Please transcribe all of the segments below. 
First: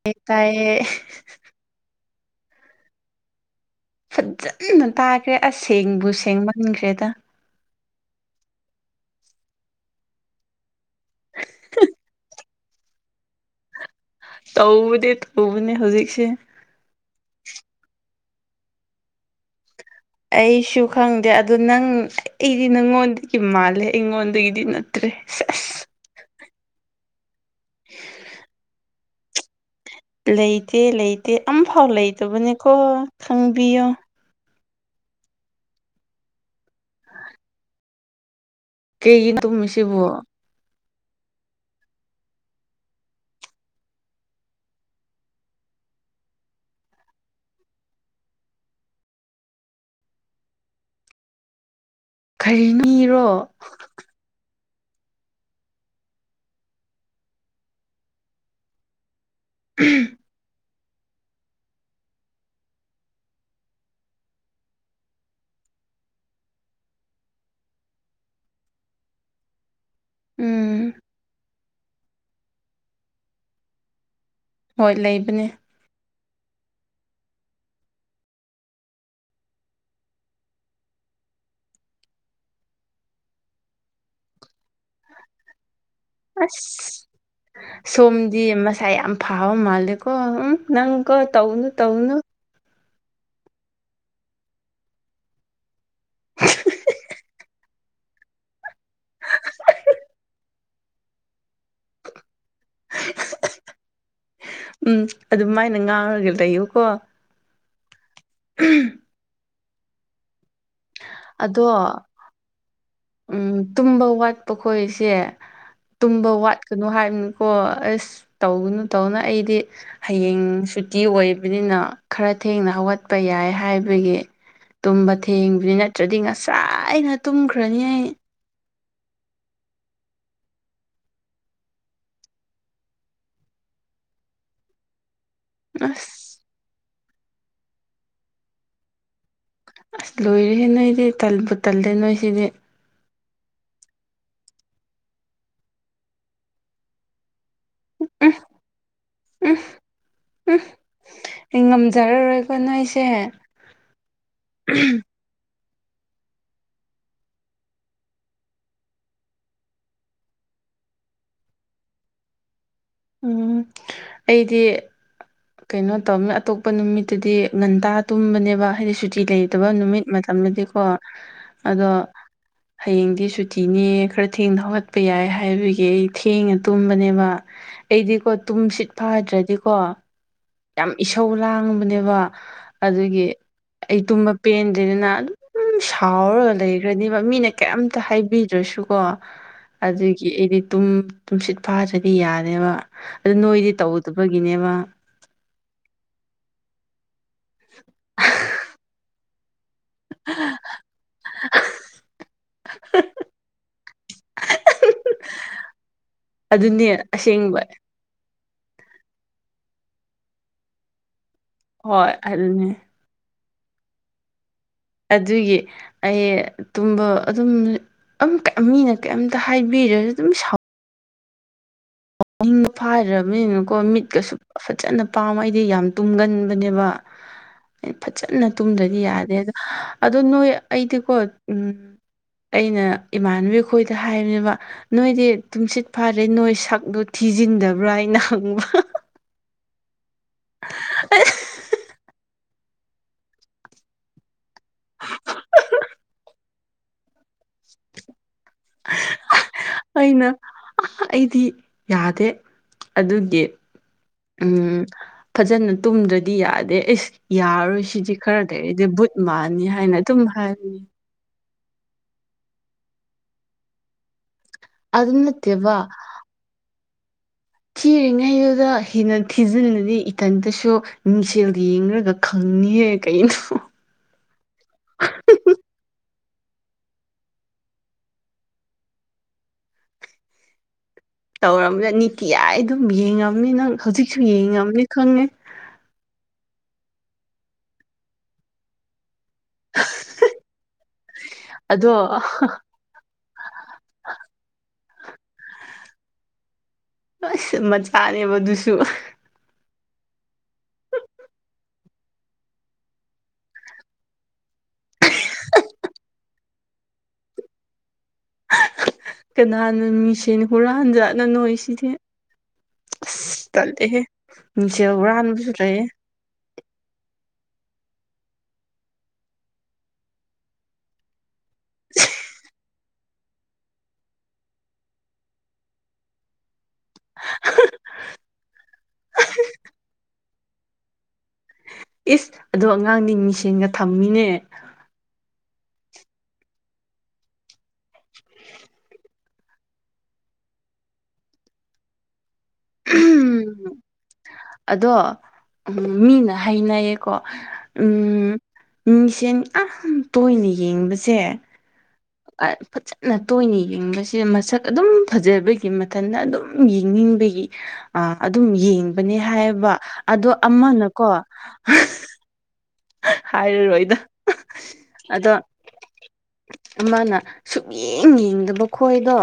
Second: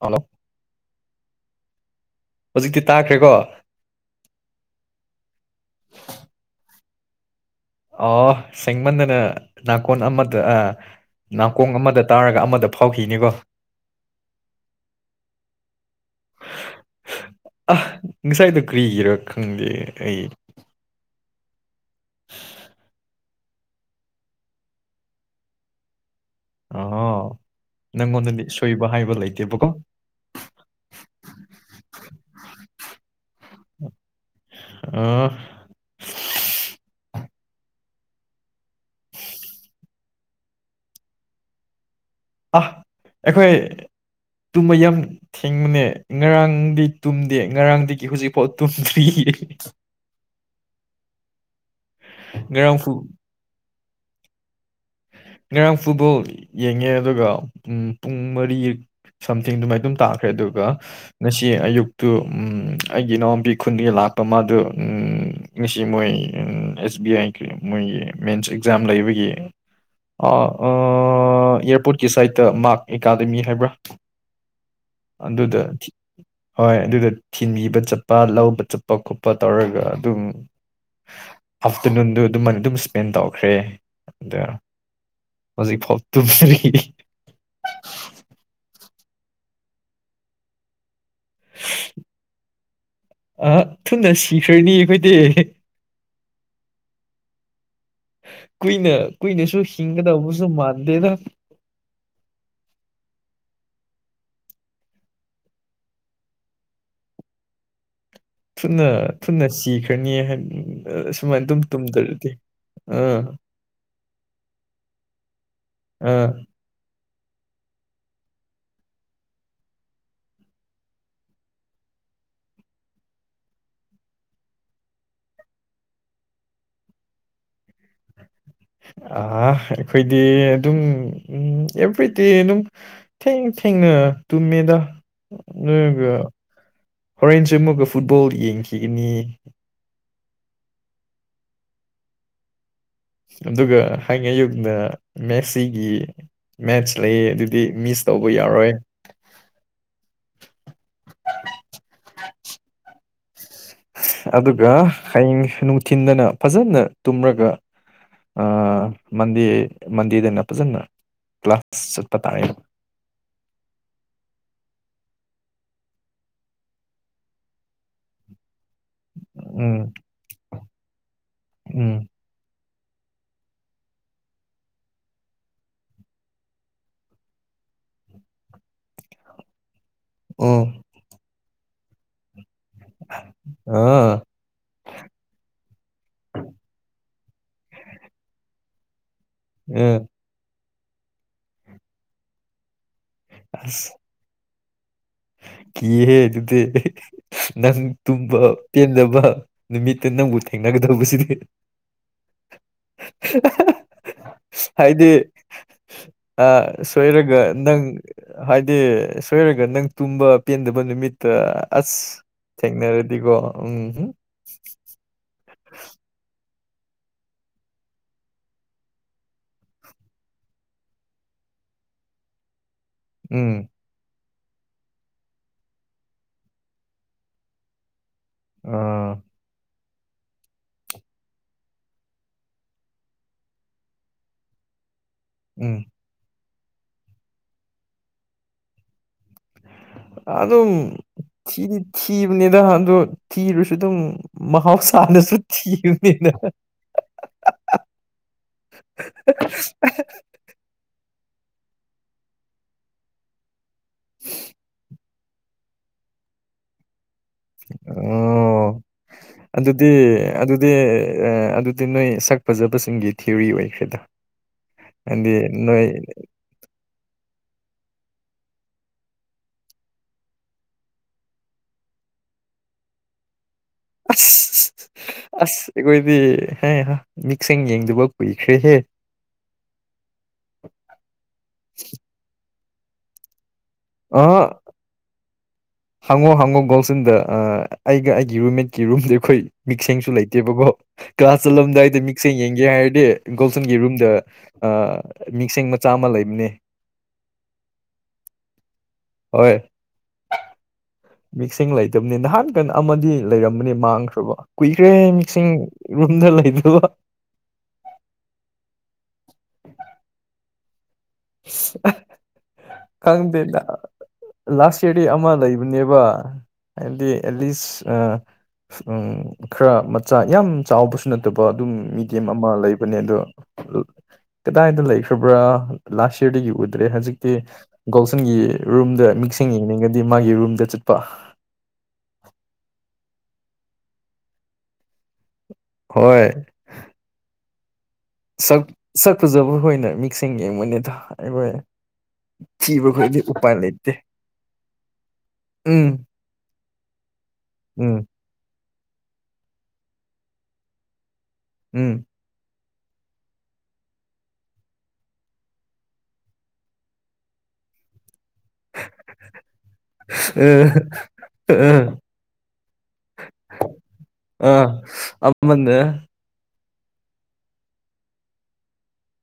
Hello ꯑꯦꯀꯌꯦ꯫ ꯍꯧꯖꯤꯛꯇꯤ ꯇꯥꯈ꯭ꯔꯦꯀꯣ꯫ ꯐꯖꯅ ꯇꯥꯈ꯭ꯔꯦ ꯑꯁꯦꯡꯕꯨ ꯁꯦꯡ ꯃꯟꯈ꯭ꯔꯦꯗ ꯑꯣ ꯁꯦꯡꯃꯟꯗꯅ ꯅꯥꯀꯣꯟ ꯑꯃꯗ ꯑ ꯅꯥꯀꯣꯡ ꯑꯃꯗ ꯇꯥꯔꯒ ꯑꯃꯗ ꯐꯥꯎꯈꯤꯅꯤꯀꯣ ꯇꯧꯕꯅꯦ ꯇꯧꯕꯅꯦ ꯍꯧꯖꯤꯛꯁꯦ ꯑ ꯉꯁꯥꯏꯗꯣ ꯀꯔꯤꯒꯤꯔꯥ ꯈꯪꯗꯦ ꯑꯩ ꯑꯩꯁꯨ ꯈꯪꯗꯦ ꯑꯗꯣ ꯅꯪ ꯑꯩꯗꯤ ꯅꯪꯉꯣꯟꯗꯤ ꯀ ꯃꯥꯜꯂꯦ ꯑꯩꯉꯣꯟꯗꯒꯤꯗꯤ ꯅꯠꯇ꯭ꯔꯦ ꯁ ꯑꯁ ꯑ ꯅꯪꯉꯣꯟꯗ ꯁꯣꯏꯕ ꯍꯥꯏꯕ ꯂꯩꯇꯦꯕꯀꯣ ꯂꯩꯇꯦ ꯂꯩꯇꯦ ꯑꯃꯝꯐꯥꯎ ꯂꯩꯇꯕꯅꯦꯀꯣ ꯈꯪꯕꯤꯌꯣ ꯑ ꯀꯩꯒꯤ ꯇꯨꯝꯃꯤꯁꯤꯕꯨ꯫ ꯑ ꯑꯩꯈꯣꯏ ꯇꯨꯝꯃ ꯌꯥꯝ꯫ ꯊꯦꯡꯕꯅꯦ ꯉꯔꯥꯡꯗꯤ ꯇꯨꯝꯗꯦ ꯉꯔꯥꯡꯗꯒꯤ ꯍꯧꯖꯤꯛꯐꯥꯎ ꯇꯨꯝꯗ꯭ꯔꯤ꯫ ꯉꯔꯥꯡ ꯐꯨ ꯈꯔꯤꯅꯤꯔꯣ꯫ ꯉꯔꯥꯡ ꯐꯨꯠꯕꯣꯜ ꯌꯦꯡꯉꯦ ꯑꯗꯨꯒ ꯄꯨꯡ ꯃꯔꯤ꯫ ꯁꯝꯊꯤꯡꯗꯨꯃꯥꯏ ꯑꯗꯨꯝ ꯇꯥꯈ꯭ꯔꯦ ꯑꯗꯨꯒ꯫ ꯉꯁꯤ ꯑꯌꯨꯛꯇꯨ ꯑꯩꯒꯤ ꯏꯅꯥꯎꯄꯤ ꯈꯨꯟꯗꯒꯤ ꯂꯥꯛꯄ ꯃꯥꯗꯨ꯫ ꯉꯁꯤ ꯃꯣꯏ ꯑꯦꯁ ꯕꯤ ꯑꯥꯏ ꯃꯣꯏꯒꯤ ꯃꯦꯟꯁ ꯑꯦꯛꯖꯥꯝ ꯂꯩꯕꯒꯤ꯫ ꯎꯝ ꯏꯌꯥꯔꯄꯣꯔꯠꯀꯤ ꯁꯥꯏꯠꯇ ꯃꯥꯔꯛ ꯑꯦꯀꯥꯗꯃꯤ ꯍꯥꯏꯕ꯭ꯔꯥ꯫ ꯍꯣꯏ ꯂꯩꯕꯅꯦ ꯑꯗꯨꯗ꯫ ꯍꯣꯏ ꯑꯗꯨꯗ ꯊꯤꯟꯕꯤꯕ ꯆꯠꯄ ꯂꯧꯕ ꯆꯠꯄ ꯈꯣꯠꯄ ꯇꯧꯔꯒ ꯑꯗꯨꯝ꯫ ꯑꯥꯐꯇꯔꯅꯨꯟꯗꯨ ꯑꯗꯨ ꯑꯗꯨꯝ ꯏꯁꯄꯦꯟ ꯇꯧꯈ꯭ꯔꯦ꯫ ꯑꯗ ꯍꯧꯖꯤꯛ ꯐꯥꯎꯕ ꯇꯨ ꯐꯔꯤ ꯑꯁ ꯁꯣꯝꯗꯤ ꯃꯁꯥ ꯌꯥꯝ ꯐꯥꯕ ꯃꯥꯜꯂꯦꯀꯣ ꯎꯝ ꯅꯪꯀꯣ ꯇꯧꯅꯨ ꯇꯧꯅꯨ ꯑ ꯊꯨꯅ ꯁꯤꯈ꯭ꯔꯅꯤ ꯑꯩꯈꯣꯏꯗꯤ [inaudible] ꯀꯨꯏꯅ ꯀꯨꯏꯅꯁꯨ ꯍꯤꯡꯒꯗꯕꯁꯨ ꯃꯥꯟꯗꯦꯗ ꯎꯝ ꯑꯗꯨꯃꯥꯏꯅ ꯉꯥꯡꯔꯒ ꯂꯩꯌꯨꯀꯣ ꯊꯨꯅ ꯊꯨꯅ ꯁꯤꯈ꯭ꯔꯅꯤ ꯍꯥꯏ ꯁꯨꯃꯥꯏꯅ ꯑꯗꯨꯝ ꯑꯗꯣ ꯇꯨꯝꯗꯔꯗꯤ ꯑꯥ ꯎꯝ ꯇꯨꯝꯕ ꯋꯥꯠꯄ ꯈꯣꯏꯁꯦ ꯑꯥ ꯇꯨꯝꯕ ꯋꯥꯠ ꯀꯩꯅꯣ ꯍꯥꯏꯕꯅꯤꯀꯣ ꯑꯁ ꯇꯧꯒꯅꯨ ꯇꯧꯅ ꯑꯩꯗꯤ ꯍꯌꯦꯡ ꯁꯨꯇꯤ ꯑꯣꯏꯕꯅꯤꯅ ꯈꯔ ꯊꯦꯡꯅ ꯍꯧꯒꯠꯄ ꯌꯥꯏ ꯍꯥꯏꯕꯒꯤ ꯇꯨꯝꯕ ꯊꯦꯡꯕꯅꯤ ꯅꯠꯇ꯭ꯔꯗꯤ ꯉꯁꯥꯏ ꯑꯩꯅ ꯇꯨꯝꯈ꯭ꯔꯅꯤ ꯑꯩ ꯑ ꯑꯩꯈꯣꯏꯗꯤ ꯑꯗꯨꯝ ꯑꯦꯚ꯭ꯔꯤꯗꯦ ꯑꯗꯨꯝ ꯊꯦꯡ ꯊꯦꯡꯅ ꯇꯨꯝꯃꯦꯗ ꯅꯣꯏꯒ ꯑꯁ ꯍꯣꯔꯦꯟꯁꯦ ꯑꯃꯨꯛꯒ ꯐꯨꯠꯕꯣꯜ ꯌꯦꯡꯈꯤꯒꯅꯤ ꯑꯁ ꯂꯣꯏꯔꯁꯦ ꯅꯣꯏꯗꯤ ꯇꯜꯕꯨ ꯇꯜꯂꯦ ꯅꯣꯏ ꯁꯤꯗꯤ ꯑꯗꯨꯒ ꯍꯌꯦ ꯑꯌꯨꯗ ꯃꯦꯁꯤꯒꯤ ꯃꯦꯠꯆ ꯂꯩ ꯑꯗꯨ ꯗꯤ ꯃꯤꯁ ꯇꯧꯕ ꯎꯝ ꯌꯥꯔꯣꯏ ꯎꯝ ꯎꯝ ꯑꯩ ꯉꯝꯖꯔꯔꯣꯏꯀꯣ ꯅꯣꯏꯁꯦ ꯑꯗꯨꯒ ꯍꯌꯦꯡ ꯅꯨꯡꯊꯤꯤꯟꯗꯅ ꯐꯖꯅ ꯇꯨꯝꯔꯒ ꯃꯟꯗꯦ ꯃꯟꯗꯦꯗꯅ ꯐꯖꯅ ꯀ꯭ꯂꯥꯁ ꯆꯠꯄ ꯇꯥꯔꯦ ꯎꯝ ꯑꯩꯗꯤ ꯀꯩꯅꯣ ꯇꯧꯃꯦ ꯑꯇꯣꯞꯄ ꯅꯨꯃꯤꯠꯇꯗꯤ ꯉꯒꯟꯇꯥ ꯇꯨꯝꯕꯅꯦꯕ ꯍꯥꯏꯗꯤ ꯁꯨꯇꯤ ꯂꯩ ꯐꯠꯇꯕ ꯎꯝ ꯅꯨꯃꯤꯠ ꯃꯇꯝꯗꯗꯤꯀꯣ ꯑꯗꯣ ꯎꯝ ꯍꯌꯦꯡꯗꯤ ꯁꯨꯇꯤꯅꯦ ꯈꯔ ꯊꯦꯡꯅ ꯍꯧꯒꯠꯄ ꯌꯥꯏ ꯍꯥꯏꯕꯒꯤ ꯑꯩ ꯊꯦꯡꯅ ꯇꯨꯝꯕꯅꯦꯕ ꯑꯩꯗꯤꯀꯣ ꯇꯨꯝ ꯁꯤꯠ ꯐꯗ꯭ꯔꯗꯤꯀꯣ ꯑꯣ ꯌꯥꯝ ꯏꯁꯧ ꯂꯥꯡꯕꯅꯦꯕ ꯑꯗꯨꯒꯤ ꯑꯩ ꯑꯥ ꯇꯨꯝꯕ ꯄꯦꯟꯗꯦꯗꯅ ꯑꯗꯨꯝ ꯁꯥꯎꯔꯒ ꯂꯩꯈ꯭ꯔꯅꯦꯕ ꯃꯤꯅ ꯀꯔꯤꯝꯇ ꯍꯥꯏꯕꯤꯗ꯭ꯔꯁꯨꯀꯣ ꯑꯥ ꯑꯗꯨꯒꯤ ꯑꯩꯗꯤ ꯇ ꯇꯨꯝꯁꯤꯠ ꯐꯥꯗ꯭ꯔꯗꯤ ꯌꯥꯅꯦꯕ ꯑꯗꯨ ꯅꯣꯏꯗꯤ ꯇꯧ ꯑꯇꯣꯞꯄꯒꯤꯅꯦꯕ ꯀꯍꯦ ꯑꯗꯨꯗꯤ ꯅꯪ ꯇꯨꯝꯕ ꯄꯦꯟꯗꯕ ꯅꯨꯃꯤꯠꯇ ꯅꯪꯕꯨ ꯊꯦꯡꯅꯒꯗꯧꯕꯁꯤꯗꯤ ꯍꯥꯏꯗꯤ ꯑ ꯑꯗꯨꯅꯦ ꯁꯣꯏꯣꯏꯔꯒ ꯑꯁꯦꯡꯕ ꯅꯪ ꯍꯥꯏꯗꯤ ꯁꯣꯏꯔꯒ ꯅꯪ ꯇꯨꯝꯕ ꯄꯦꯟꯗꯕ ꯅꯨꯃꯤꯠꯇ ꯑꯁ ꯍꯣꯏ ꯑꯗꯨꯅꯦ ꯊꯦꯡꯅꯔꯗꯤꯀꯣ ꯎꯝ ꯑꯗꯨꯒꯤ ꯑꯩ ꯇꯨꯝꯕ ꯑꯗꯨꯝ ꯃꯤꯅ ꯀꯩꯝꯇ ꯍꯥꯏꯕꯤꯔꯁꯨ ꯑꯗꯨꯝ ꯁꯥꯎ ꯑꯗꯨ ꯎꯝ ꯐꯥꯏꯔꯕꯅꯤꯅꯀꯣ ꯃꯤꯠꯀꯁꯨ ꯐꯖꯅ ꯄꯥꯝꯃ ꯑꯩꯗꯤ ꯌꯥꯝ ꯇꯨꯝꯒꯟꯕꯅꯦꯕ ꯐꯖꯅ ꯇꯨꯝꯗ꯭ꯔꯗꯤ ꯑꯥ ꯌꯥꯗꯦ ꯑꯗꯣ ꯑꯗꯣ ꯅꯣꯏ ꯑꯩꯗꯤꯀꯣ ꯎꯝ ꯑꯩꯅ ꯏꯃꯥꯟꯅꯕꯤꯈꯣꯏꯗ ꯍꯥꯏꯕꯅꯦꯕ ꯅꯣꯏꯗꯤ ꯎꯝ ꯇꯨꯡꯁꯤꯠ ꯐꯥꯔꯦ ꯅꯣꯏ ꯁꯛꯇꯛꯇꯣ ꯊꯤꯖꯤꯟꯗꯕ꯭ꯔꯥ ꯍꯥꯏꯩꯅ ꯍꯪꯕ꯭ꯔ ꯑꯗꯨꯝ ꯊꯤꯗꯤ ꯊꯤꯕꯅꯤꯗ ꯑꯗꯣ ꯊꯤꯔꯨꯁꯨ ꯑꯗꯨꯝ ꯃꯍꯥꯎꯁꯥꯅꯁꯨ ꯊꯤꯅꯤꯅ [inaudible] [inaudible] ꯑ ꯑꯩꯗꯤ ꯌꯥꯗꯦ ꯑꯗꯨꯒꯤ ꯎꯝ ꯐꯖꯅ ꯇꯨꯝꯗ꯭ꯔꯗꯤ ꯌꯥꯗꯦ ꯑꯩꯁ ꯌꯥꯔꯣꯏ ꯁꯤꯗꯤ ꯈꯔꯗ ꯑꯣ ꯑꯩꯗꯤ ꯕꯨꯠ ꯃꯥꯜꯅꯤ ꯍꯥꯏꯅ ꯑꯗꯨꯝ ꯍꯥꯏꯕꯅꯤ ꯑꯗꯨ ꯑꯗꯨ ꯅꯣꯏ ꯁꯛ ꯐꯖꯕꯁꯤꯡꯒꯤ ꯊꯤꯑꯣꯔꯤ ꯑꯣꯏꯈ꯭ꯔꯦꯗ ꯑꯗꯨ ꯍꯥꯏꯗꯤ ꯅꯠꯇꯦꯕ ꯅꯣꯏ ꯊꯤꯔꯤꯉꯩꯗꯨꯗ ꯍꯦꯟꯅ ꯊꯤꯖꯤꯜꯂꯅꯤ ꯏꯊꯟꯇꯁꯨ ꯃꯤꯡꯁꯦꯜ ꯌꯦꯡꯔꯒ ꯈꯪꯉꯌꯦꯦ ꯀꯩꯅꯣ ꯑꯁ ꯑꯁ ꯑꯩꯈꯣꯏꯗꯤ ꯍꯦꯍꯥ ꯃꯤꯛꯁꯤꯡ ꯌꯦꯡꯗꯕ ꯀꯨꯏꯈ꯭ꯔꯦꯍꯦ ꯇꯧꯔꯝꯒꯅꯤ ꯀꯤꯌꯥꯏ ꯑꯗꯨꯝ ꯌꯦꯡꯉꯝꯅꯤ ꯅꯪ ꯍꯧꯖꯤꯛꯁꯨ ꯑ ꯌꯦꯡꯉꯝꯅꯤ ꯈꯪꯉꯦ ꯍꯪꯉꯣ ꯍꯪꯉꯣ ꯒꯣꯜꯁꯤꯟꯗ ꯑꯩꯒ ꯑꯩꯒꯤ ꯔꯨꯝꯃꯤꯠ꯫ ꯀꯤ ꯔꯨꯝꯗꯤ ꯑꯈꯣꯏ ꯃꯤꯛꯈꯦꯡꯁꯨ ꯂꯩꯇꯦꯕꯀꯣ ꯀ꯭ꯂꯥꯁ ꯑꯗꯣ ꯆꯠꯂꯝꯗꯥꯏꯗ ꯃꯤꯛ ꯁꯦꯡ ꯌꯦꯡꯒꯦ ꯍꯥꯏꯔꯗꯤ ꯒꯣꯜꯇꯟꯒꯤ ꯔꯨꯝꯗ ꯃꯤꯡꯁꯦꯡ ꯃꯆꯥ ꯑꯃ ꯂꯩꯕꯅꯦ ꯑꯁ ꯃꯆꯥꯅꯦꯕ ꯑꯗꯨꯁꯨ ꯍꯣꯏ ꯍ ꯃꯤꯛꯁꯤꯡ ꯂꯩꯇꯕꯅꯤ ꯅꯍꯥꯟ ꯀꯩꯅ ꯑꯃꯗꯤ ꯂꯩꯔꯝꯕꯅꯦ ꯃꯥꯡꯈ꯭ꯔꯕ ꯀꯨꯏꯈ꯭ꯔꯦꯍꯦ ꯃꯤꯛꯁꯤꯡ ꯌꯨꯝꯗ ꯂꯩꯇꯕ꯫ ꯀꯅꯥꯅꯣ ꯃꯤꯁꯦꯟ ꯍꯨꯔꯥꯟꯖꯥꯠꯅꯣ ꯅꯣꯏ ꯁꯤꯗꯤ꯫ ꯈꯪꯗꯦꯗ ꯂꯥꯁ ꯏꯌꯥꯔ ꯗꯤ ꯑꯃ ꯍꯨꯔꯥꯟꯕꯁꯨ ꯂꯩꯌꯦ ꯂꯩꯕꯅꯦꯕ꯫ ꯍꯥꯏꯗꯤ ꯑꯦꯠꯁ ꯑ ꯎ ꯈꯔ ꯃꯆꯥ ꯌꯥꯝ ꯆꯥꯎꯕꯁꯨ ꯅꯠꯇꯕ ꯑꯗꯨꯝ ꯃꯤꯗꯤꯦꯝ ꯑꯃ ꯂꯩꯕꯅꯦ ꯑꯗꯣ ꯀꯗꯥꯏꯗ ꯂꯩꯈ꯭ꯔꯕ꯭ꯔꯥ ꯂꯥꯁ ꯏꯌꯔꯗꯒꯤ ꯎꯗ꯭ꯔꯦ ꯍꯧꯖꯤꯛ꯫ ꯇꯤ ꯒꯣꯜꯁꯟꯒꯤ ꯔꯨꯝꯗ ꯃꯤꯛꯁꯤꯡ ꯌꯦꯡꯅꯤꯡꯉꯗꯤ ꯃꯥꯒꯤ ꯔꯨꯝꯗ ꯆꯠꯄ ꯏꯁ ꯑꯗꯣ ꯑꯉꯥꯡꯗꯤ ꯃꯤꯁꯦꯟꯒ ꯊꯝꯃꯤꯅꯦ ꯍꯣꯏ ꯁꯛ ꯁꯛꯐꯥꯖꯕ ꯍꯣꯏꯅ ꯃꯤꯁꯦꯟ ꯌꯦꯡꯕꯅꯦꯗ ꯑꯩꯈꯣꯏ꯫ ꯊꯤꯕ ꯈꯣꯏꯗꯤ ꯎꯄꯥꯏ ꯂꯩꯇꯦ꯫ ꯑꯗꯣ ꯎꯝ ꯃꯤꯅ ꯍꯅꯩꯌꯦꯀꯣ ꯎꯝ ꯃꯤꯡꯁꯦꯟ ꯑꯥꯝ ꯇꯣꯏꯅ ꯌꯦꯡꯕꯁꯦ ꯎꯝ꯫ ꯐꯖꯅ ꯇꯣꯏꯅ ꯌꯦꯡꯕꯁꯦ ꯃꯁꯛ ꯑꯗꯨꯝ ꯐꯖꯕꯒꯤ ꯃꯊꯟꯇ ꯑꯗꯨꯝ ꯌꯦꯡꯅꯤꯡꯕꯒꯤ꯫ ꯑ ꯑꯗꯨꯝ ꯌꯦꯡꯕꯅꯦ ꯍꯥꯏꯕ ꯑꯗꯣ ꯑ ꯑꯃꯅꯀꯣ ꯍꯥꯏꯔꯔꯣꯏꯗꯣ ꯑ ꯑꯗꯣ ꯑꯃꯅ ꯑꯃꯥꯅ ꯁꯨꯛ ꯌꯦꯡ ꯌꯦꯡꯗꯕ ꯈꯣꯏꯗꯣ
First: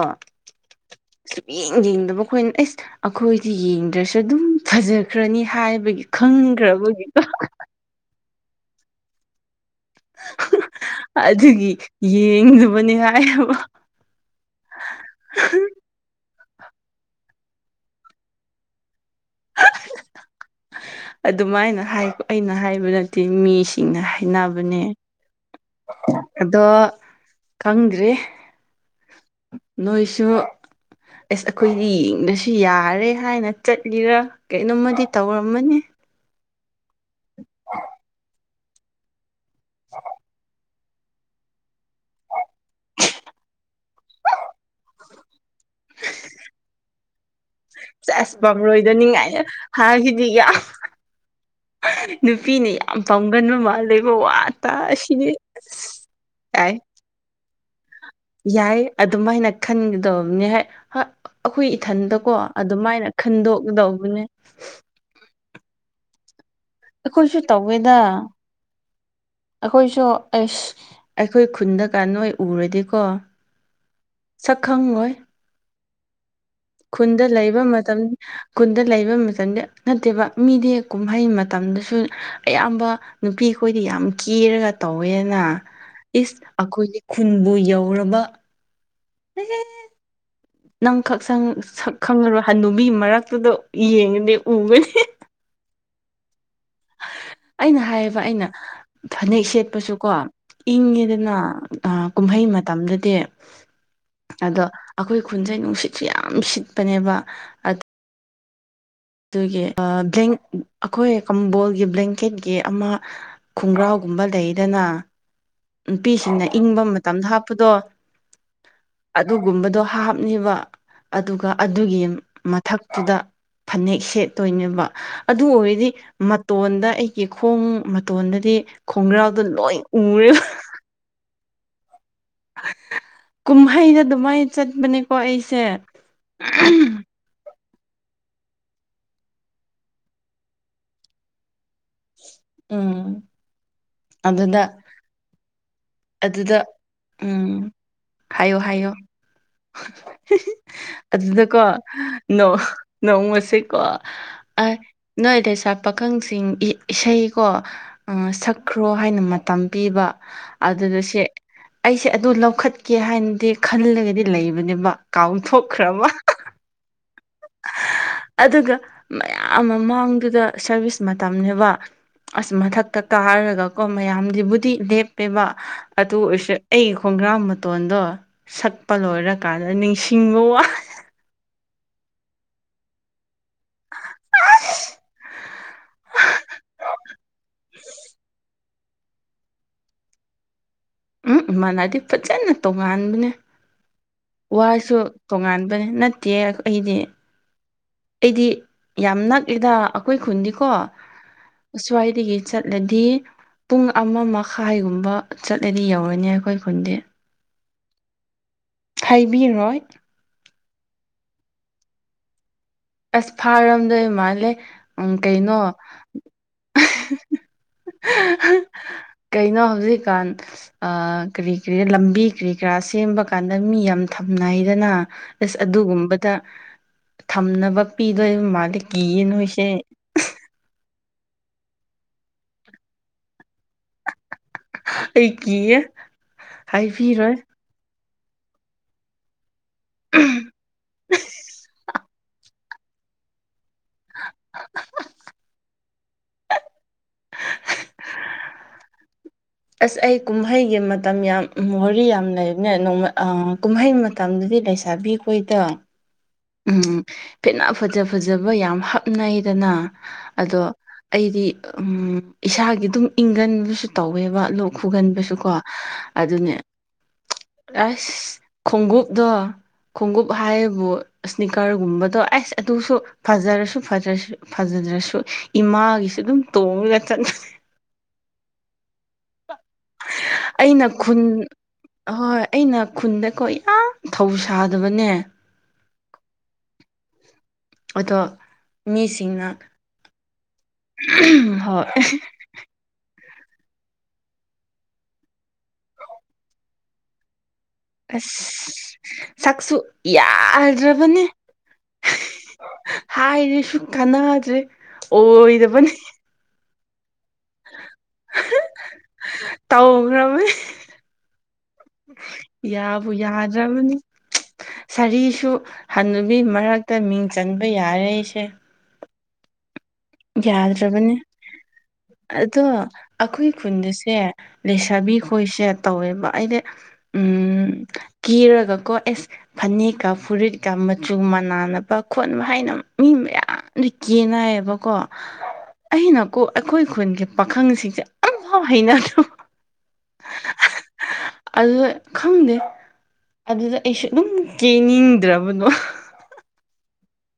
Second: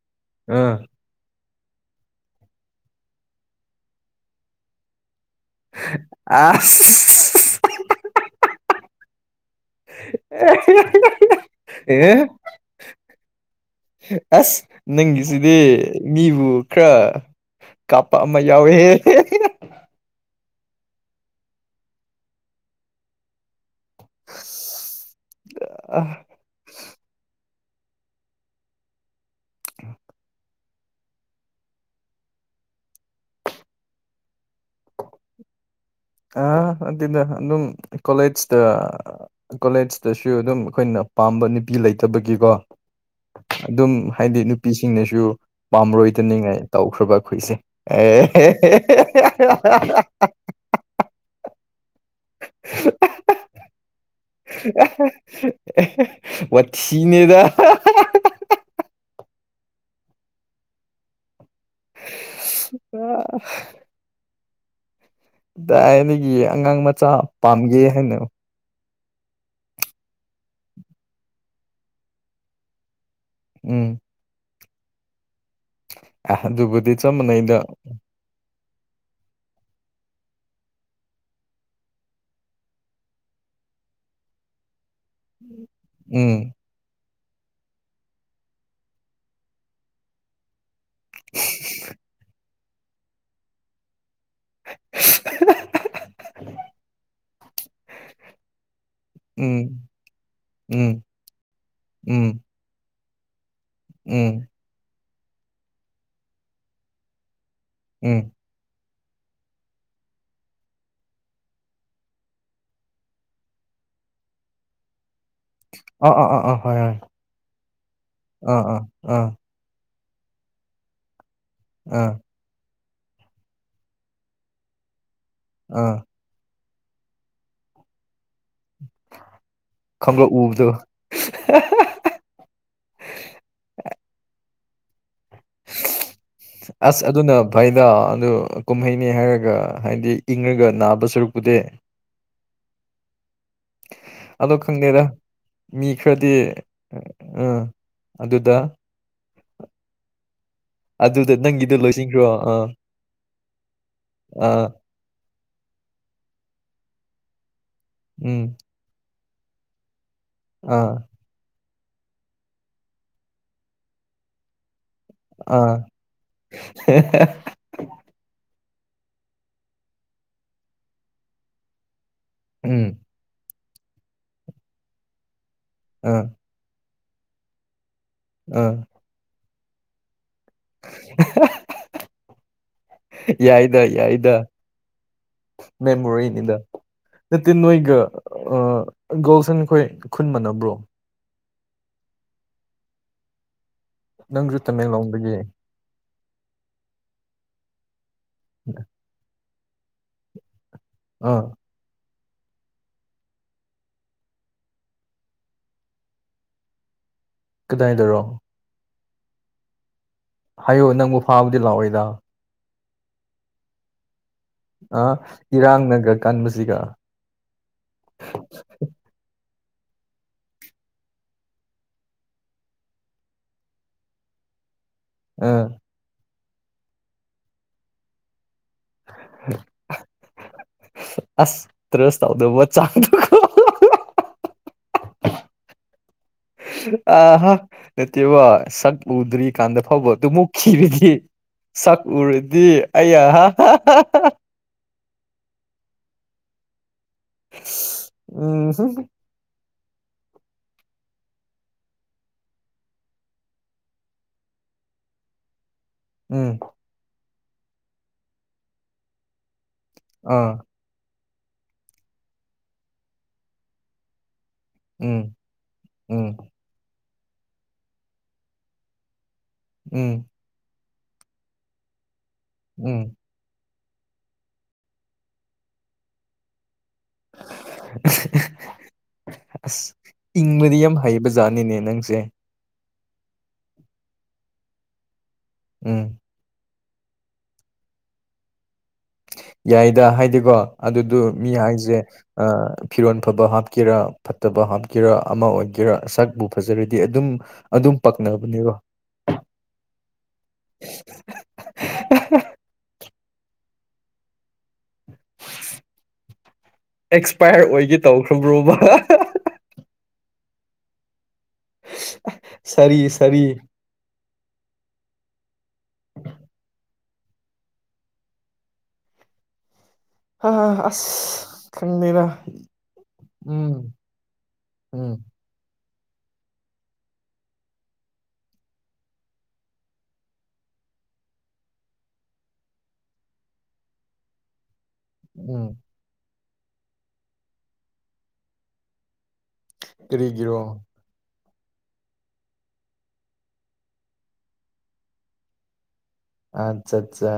ꯑꯥ꯫ ꯁꯨꯛꯌꯦꯡ ꯌꯦꯡꯗꯕ ꯑꯩꯈꯣꯏꯅ ꯑꯦꯁ ꯑꯩꯈꯣꯏꯗꯤ ꯌꯦꯡꯗ꯭ꯔꯁꯨ ꯑꯗꯨꯝ ꯐꯖꯈ꯭ꯔꯅꯤ ꯍꯥꯏꯕꯒꯤ ꯑꯁ ꯈꯪꯈ꯭ꯔꯕꯒꯤꯗꯣ꯫ ꯑꯗꯨꯒꯤ ꯑꯦ ꯌꯦꯡꯅꯕꯅꯤ ꯍꯥꯏꯕ ꯑꯁ ꯅꯪꯒꯤꯁꯤꯗꯤ꯫ ꯃꯤꯕꯨ ꯈꯔ ꯀꯥꯞꯄ ꯑꯃ ꯌꯥꯎꯋꯦ [inaudible] ꯑꯗꯨꯃꯥꯏꯅ ꯍꯥꯏ ꯑꯩꯅ ꯍꯥꯏꯕ ꯅꯠꯇꯦ ꯃꯤꯁꯤꯡꯅ ꯍꯥꯏꯅꯕꯅꯦ꯫ ꯌꯥ ꯑ ꯑꯗꯣ ꯈꯪꯗ꯭ꯔꯦ ꯅꯣꯏꯁꯨ ꯑꯁ ꯑꯩꯈꯣꯏꯗꯤ ꯌꯦꯡꯗ꯭ꯔꯁꯨ ꯌꯥꯔꯦ ꯍꯥꯏꯅ ꯆꯠꯂꯤꯔꯥ ꯀꯩꯅꯣꯝꯃꯗꯤ ꯇꯧꯔꯝꯃꯅꯤ ꯑ ꯑꯗꯨꯗ ꯑꯗꯨꯝ ꯀꯣꯂꯦꯖꯇ ꯀꯣꯂꯦꯖꯇꯁꯨ ꯑꯗꯨꯝ ꯈꯣꯏꯅ ꯄꯥꯝꯕ ꯅꯨꯄꯤ ꯂꯩꯇꯕꯒꯤꯀꯣ ꯑꯗꯨꯝ ꯍꯥꯏꯗꯤ ꯅꯨꯄꯤꯁꯤꯡꯅꯁꯨ ꯄꯥꯝꯔꯣꯏꯗꯅꯤꯡꯉꯥꯏ ꯇꯧꯈ꯭ꯔꯕ ꯑꯩꯈꯣꯏꯁꯦ ꯑꯦ ꯆꯁ ꯄꯥꯝꯔꯣꯏꯗꯅꯤꯡꯉꯥꯏꯅ ꯍꯥꯏꯈꯤꯗꯤ ꯌꯥꯝ ꯅꯨꯄꯤꯅ ꯌꯥꯝ ꯄꯝꯒꯟꯕ ꯃꯥꯜꯂꯦꯕ ꯋꯥ ꯇꯥꯁꯤꯗꯤ ꯋꯥ ꯌꯥꯏ ꯊꯤꯅꯦꯗ ꯌꯥꯏ ꯑꯗꯨꯝꯃꯥꯏꯅ ꯈꯟꯒꯗꯧꯕꯅꯤ ꯍꯥꯏ ꯑꯈꯣꯏ ꯏꯊꯟꯗꯀꯣ ꯑꯗꯨꯃꯥꯏꯅ ꯈꯟꯗꯣꯛꯒꯗꯧꯕꯅꯦ ꯀꯥꯗꯥꯥꯏꯗꯒꯤ ꯑꯉꯥꯡ ꯃꯆꯥ ꯑꯩꯈꯣꯏꯁꯨ ꯄꯥꯝꯒꯦ ꯇꯧꯋꯦꯗ ꯍꯥꯏꯅꯣ꯫ ꯑꯩꯈꯣꯏꯁꯨ ꯑꯁ ꯑꯩꯈꯣꯏ ꯈꯨꯟꯗ ꯀꯥꯟ ꯅꯣꯏ ꯎꯔꯗꯤꯀꯣ ꯎꯝ ꯁꯛ ꯈꯪꯪꯂꯣꯏ ꯑ ꯑꯗꯨꯕꯨꯗꯤ ꯆꯞ ꯃꯅꯩꯗ ꯈꯨꯨꯟꯗ ꯂꯩꯕ ꯃꯇꯝꯗ ꯅꯠꯇꯦꯕ ꯃꯤꯗꯤ ꯀꯨꯝꯍꯩ ꯃꯇꯝꯗꯁꯨ ꯑꯌꯥꯝꯕ ꯅꯨꯄꯤ ꯈꯣꯏꯗꯤ ꯌꯥꯝ ꯀꯦꯔꯒ ꯇꯧꯋꯦꯅ ꯏꯁ ꯎꯝ ꯑꯈꯣꯏꯒꯤ ꯈꯨꯟꯕꯨ ꯌꯧꯔꯕ ꯅꯪ ꯈꯪꯁꯪ ꯁꯛ ꯈꯪꯉꯔꯣꯏ꯫ ꯍꯟꯅ ꯅꯨꯕꯤ ꯃꯔꯛꯇꯨꯗ ꯌꯦꯡꯉꯅꯤ ꯎꯒꯅꯤ [inaudible] ꯑꯩꯅ ꯍꯥꯏꯌꯦꯕ ꯑꯩꯅ ꯐꯅꯦꯛ ꯎꯝ ꯁꯦꯠꯄꯁꯨ ꯀꯣ ꯎꯝ ꯏꯪꯉꯦꯗꯅ ꯑꯥ ꯎꯝ ꯀꯨꯝꯍꯩ ꯃꯇꯝꯗꯗꯤ ꯎꯝ ꯑꯗꯣ ꯑꯈꯣꯏ ꯈꯨꯟꯁꯦ ꯅꯨꯡꯁꯤꯠꯁꯨ ꯌꯥꯝ ꯁꯤꯠꯄꯅꯦꯕ ꯑꯗ ꯎꯝ ꯑꯗꯨꯒꯤ ꯑꯩꯈꯣꯏ ꯀꯝꯕꯣꯜꯒꯤ ꯕ꯭ꯂꯦꯡꯀꯦꯠꯀꯤ ꯑꯃ꯫ ꯈꯨꯡꯒ꯭ꯔꯥꯎꯒꯨꯝꯕ ꯂꯩꯗꯅ ꯑꯥ ꯑꯥ ꯑꯥ ꯅꯨꯄꯤꯁꯤꯡꯅ ꯑꯥ ꯍꯣꯏ ꯏꯪꯕ ꯍꯣꯏ ꯃꯇꯝꯗ ꯍꯥꯞꯄꯗꯣ ꯑꯥ ꯑꯥ ꯑꯥ ꯑꯗꯨ꯫ ꯒꯨꯝꯕꯗꯣ ꯍꯥꯞꯅꯤꯕ ꯑꯗꯨꯒ ꯑꯗꯨꯒꯤ ꯑꯥ ꯃꯊꯛꯇꯨꯗ ꯐꯅꯦꯛ ꯁꯦꯠꯇꯣꯏꯅꯦꯕ ꯑꯗꯨ ꯑꯣꯏꯔꯗꯤ ꯑꯥ ꯃꯇꯣꯟꯗ ꯑꯩꯒꯤ ꯈꯣꯡ ꯃꯇꯣꯟꯗꯗꯤ ꯈꯣꯡꯒ꯭ꯔꯥꯎꯗꯣ ꯂꯣꯏ ꯎꯔꯦ ꯈꯪꯂꯞ ꯎꯕꯗꯣ [unintelligible] ꯀꯨꯝꯍꯩ ꯆ ꯑꯗꯨꯃꯥꯏ ꯆꯠ ꯃꯅꯤ ꯑꯁ ꯑꯗꯨꯅ ꯚꯥꯏꯗ ꯑꯗꯨ ꯀꯨꯝꯍꯩꯅꯤ ꯍꯥꯏꯔꯒ ꯍꯥꯏꯗꯤ ꯏꯪꯉꯒ ꯅꯥꯕ ꯁꯨꯔꯨꯛꯄꯨꯗꯤ ꯎꯝ꯫ ꯑꯗꯣ ꯑꯗꯨꯗ ꯈꯪꯗꯦꯗ꯫ ꯃꯤ ꯈꯔꯗꯤ ꯑꯗꯨꯗ ꯑꯥ ꯎꯝ ꯑꯗꯨꯗ ꯍꯥꯏꯌꯣ ꯍꯥꯏꯌꯣ [inaudible] [inaudible] ꯑꯗꯨꯗ ꯑꯗꯨꯗꯀꯣ ꯅꯪꯒꯤꯗꯣ ꯂꯣꯏꯁꯤꯟꯈ꯭ꯔꯣ ꯅꯣꯡ ꯑꯥ ꯅꯣꯡꯃꯁꯦꯀꯣ ꯑ ꯑꯥ ꯅꯣꯏ ꯂꯩꯁꯥ ꯄꯥꯈꯪꯁꯤꯡ ꯏꯁꯩꯀꯣꯛ ꯎꯝ ꯁꯛ ꯈ꯭ꯔꯣ ꯍꯥꯏꯅ ꯃꯇꯝ ꯄꯤꯕ ꯑꯥ ꯑꯗꯨꯗ ꯁꯦ ꯑꯩꯁꯦ ꯑꯗꯨ ꯂꯧꯈꯠꯀꯦ ꯍꯥꯏꯅꯗꯤ ꯈꯜꯂꯒꯗꯤ ꯂꯩꯕꯅꯦꯕ ꯑꯥ ꯀꯥꯎꯟꯊꯣꯛꯈ꯭ꯔꯕ꯫ [unintelligible] ꯑꯗꯨꯒ ꯃꯌꯥꯝ ꯃꯥꯡꯗꯨꯗ ꯁꯔꯚꯤꯁ ꯃꯇꯝꯅꯦꯕ ꯑꯁ ꯎꯝ ꯃꯊꯛꯛꯇ ꯀꯥꯔꯒꯀꯣ ꯃꯌꯥꯝ ꯗꯤꯕꯨꯇꯤ ꯂꯦꯞꯄꯦꯕ ꯑꯗꯨ ꯑꯥ ꯑꯣꯏꯁꯨ ꯑꯩꯒꯤ ꯈꯣꯡꯒ꯭ꯔꯥ ꯃꯇꯣꯟꯗꯣ ꯑꯥ ꯁꯠꯄ ꯂꯣꯏꯔꯀꯥꯟꯗ ꯅꯤꯡꯁꯤꯡꯕ ꯋꯥ ꯌꯥꯏꯗ ꯌꯥꯏꯗ ꯃꯦꯃꯣꯔꯤꯅꯤꯗ ꯅꯠꯇ ꯅꯣꯣꯏꯒ ꯑ ꯒꯣꯜꯁꯟ ꯈꯣꯏ ꯈꯨꯟ ꯃꯅꯕ꯭ꯔꯣ꯫ ꯎꯝ ꯃꯥꯟꯅꯗꯦ ꯐꯖꯅ ꯇꯣꯉꯥꯟꯕꯅꯦ ꯅꯪꯁꯨ ꯋꯥꯁꯨ ꯇꯃꯦꯡꯂꯣꯡꯗꯒꯤ ꯇꯣꯉꯥꯟꯕ ꯅꯠꯇꯤ ꯌꯦ ꯑꯩꯗꯤ ꯑꯩꯗꯤ ꯌꯥꯝ ꯅꯛꯏꯗ ꯑꯩꯈꯣꯏ ꯈꯨꯟꯗꯤꯀꯣ꯫ ꯑ ꯑꯁ꯭ꯋꯥꯏꯗꯒꯤ ꯆꯠꯂꯗꯤ ꯄꯨꯡ ꯑꯃ ꯃꯈꯥꯏꯒꯨꯝꯕ ꯆꯠꯂꯗꯤ ꯌꯧꯔꯅꯤ ꯑꯩꯈꯣꯏ ꯈꯨꯟꯗꯤ ꯀꯗꯥꯏꯗꯔꯣ꯫ ꯍꯥꯏꯕꯤꯔꯣꯏ ꯍꯥꯏꯌꯣ ꯅꯪꯕꯨ ꯐꯥꯕꯗꯤ ꯂꯥꯛꯑꯣꯏꯗ ꯑꯁ ꯐꯥꯔꯝꯗꯩ ꯃꯥꯜꯂꯦ꯫ ꯑ ꯎꯝ ꯀꯩꯅꯣ ꯏꯔꯥꯡꯅꯒ ꯀꯟꯕꯁꯤꯒ [unintelligible] ꯀꯩꯅꯣ ꯍꯧꯖꯤꯛꯀꯥꯟ ꯀꯔꯤ ꯀꯔꯤ ꯂꯝꯕꯤ ꯀꯔꯤ ꯀꯔꯥ ꯁꯦꯝꯕ ꯀꯥꯟꯗ ꯃꯤ ꯌꯥꯝ ꯊꯝꯅꯩꯗꯅ ꯑꯁ ꯑꯥ ꯑꯗꯨꯒꯨꯝꯕꯗ ꯊꯝꯅꯕ ꯄꯤꯗꯣꯏꯕ ꯃꯥꯗ ꯀꯤꯌꯦ ꯅꯣꯏꯁꯦ ꯑꯁ ꯇ꯭ꯔꯁ ꯇꯧꯗꯕ ꯆꯥꯡꯗ ꯑꯩ ꯀꯤꯌꯦ ꯍꯥꯏꯕꯤꯔꯣꯏ [inaudible] ꯎꯗ꯭ꯔꯤꯀꯥꯟꯗ ꯐꯥꯎꯕ ꯑꯗꯨ ꯃꯨꯛꯈꯤꯔꯗꯤ ꯁꯛ ꯎꯔꯗꯤ ꯑꯩ ꯑꯍ [unintelligible] ꯎꯝ ꯑꯁ ꯑꯩ ꯀꯨꯝꯍꯩꯒꯤ ꯃꯇꯝ ꯌꯥꯝ ꯃꯔꯤ ꯌꯥꯝ ꯂꯩꯕꯅꯦ ꯅꯣꯡꯃꯩ ꯀꯨꯝꯍꯩ ꯃꯇꯝꯗꯨꯗꯤ ꯂꯩꯁꯥꯕꯤꯨ ꯑꯩꯈꯣꯏꯗ ꯎꯝ ꯎꯝ ꯐꯤꯠꯅ ꯐꯖ ꯐꯖꯕ ꯌꯥꯝ ꯍꯥꯞꯅꯩꯗꯅ ꯑꯥ ꯑꯗꯣ ꯑꯩꯗꯤ ꯎꯝ ꯏꯁꯥꯒꯤ ꯑꯗꯨꯝ ꯏꯪꯒꯟꯕꯁꯨ ꯇꯧꯋꯦꯕ ꯎꯝ ꯈꯨꯒꯟꯕꯁꯨꯀꯣ ꯎꯝ ꯑꯗꯨꯅꯦ ꯑꯁ ꯈꯣꯡꯎꯞꯗꯣ ꯎꯝ ꯈꯣꯡꯎꯞ ꯍꯥꯏꯌꯦꯕꯨ ꯏꯁꯅꯤꯛꯀꯔꯒꯨꯝꯕꯗꯣ ꯑꯁ ꯑꯗꯨꯁꯨ ꯎꯝ ꯐꯖꯔꯁꯨ ꯐꯖꯔꯁꯨ ꯐꯖꯗ꯭ꯔꯁꯨ ꯏꯃꯥꯒꯤꯁꯨ ꯑꯗꯨꯝ ꯇꯣꯡꯉꯒ ꯆꯠ [inaudible] ꯑꯁ ꯏꯪꯕꯗꯤ ꯑꯩꯅ ꯌꯥꯝ ꯈꯨꯟ ꯍꯩꯕ ꯖꯥꯠꯅꯤꯅꯦ ꯅꯪꯁꯦ ꯑꯍꯣꯏ ꯑꯩꯅ ꯈꯨꯟꯗꯀꯣ ꯌꯥꯝ ꯊꯧ ꯁꯥꯗꯕꯅꯦ ꯎꯝ ꯑꯗꯣ ꯃꯤꯁꯤꯡꯅ ꯌꯥꯏꯗ ꯍꯥꯏꯗꯤꯀꯣ ꯑꯗꯨꯗ ꯃꯤ ꯍꯣꯏ ꯍꯥꯏꯁꯦ ꯐꯤꯔꯣꯜ ꯐꯕ ꯍꯥꯞꯀꯦꯔꯥ ꯐꯠꯇꯕ ꯍꯥꯞꯀꯦꯔꯥ ꯑꯃ ꯑꯣꯏꯒꯦꯔꯥ ꯁꯛꯄꯨ ꯐꯖꯔꯗꯤ ꯑꯗꯨꯝ ꯑꯗꯨꯝ ꯑꯁ ꯄꯛꯅꯕꯅꯦꯕ ꯁꯛꯁꯨ ꯌꯥꯗ꯭ꯔꯕꯅꯦ ꯍꯥꯏꯔꯤ ꯁꯨ ꯀꯥꯟꯅꯗ꯭ꯔꯦ ꯑꯣꯏꯗꯕꯅꯦ ꯑꯦꯛꯁꯄꯥꯌꯔ ꯑꯣꯏꯒꯦ ꯇꯧꯈ꯭ꯔꯕ꯭ꯔꯣꯕ [unintelligible] ꯇꯧꯈ꯭ꯔꯕꯅꯤ ꯁꯥꯔꯤ ꯌꯥꯕꯨ ꯁꯥꯔꯤ ꯌꯥꯗ꯭ꯔꯕꯅꯤ ꯁꯥꯔꯤꯁꯨ ꯍꯟꯅꯨꯕꯤ ꯃꯔꯛꯇ ꯃꯤꯡ ꯆꯟꯕ ꯌꯥꯔꯦꯁꯦ ꯑ ꯌꯥꯗ꯭ꯔꯕꯅꯦ ꯑꯁ ꯈꯪꯗꯦꯗ ꯑꯗꯣ ꯑꯩꯈꯣꯏ ꯎꯝ ꯈꯨꯟꯗꯁꯦ ꯂꯩꯁꯥꯕꯤ ꯎꯝ ꯈꯣꯏꯁꯦ ꯇꯧꯋꯦꯕ ꯑꯩꯗꯤ ꯎꯝ ꯀꯤꯔꯒꯀꯣ ꯑꯦꯁ ꯐꯅꯦꯛꯀ ꯐꯨꯔꯤꯠꯀ ꯃꯆꯨ ꯃꯅꯥꯅꯕ ꯈꯣꯠꯅꯕ ꯍꯥꯏꯅ ꯃꯤ ꯃꯌꯥꯝꯅ ꯀꯦꯅꯌꯦꯕ ꯀꯣ [unintelligible] ꯑꯩꯅꯀꯣꯛ ꯑꯩꯈꯣꯏ ꯈꯨꯟꯒꯤ ꯄꯥꯈꯪꯁꯤꯡꯁꯦ ꯑꯝꯐꯥꯎ ꯍꯩꯅꯗ꯭ꯔꯨ ꯀꯔꯤꯒ꯭ꯔꯣ ꯑꯗꯨꯗ ꯈꯪꯗꯦ ꯑꯗꯨꯗ ꯑꯩꯁꯨ ꯑꯗꯨꯝ ꯀꯦꯅꯤꯡꯗ꯭ꯔꯕꯅꯣ ꯑꯠꯆꯥ ꯑꯠꯆꯥ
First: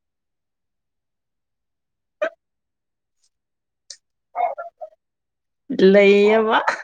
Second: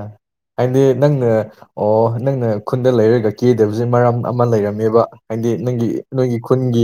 ꯍꯥꯏꯗꯤ ꯅꯪꯅ ꯑꯣ ꯅꯪꯅ ꯈꯨꯟꯗ ꯂꯩꯔꯒ ꯀꯦꯗꯕꯁꯦ ꯃꯔꯝ ꯑꯃ ꯂꯩꯔꯝꯃꯦꯕ ꯍꯥꯏꯗꯤ ꯅꯪꯒꯤ ꯅꯣꯏꯒꯤ ꯂꯩꯌꯦꯕ ꯈꯨꯟꯒꯤ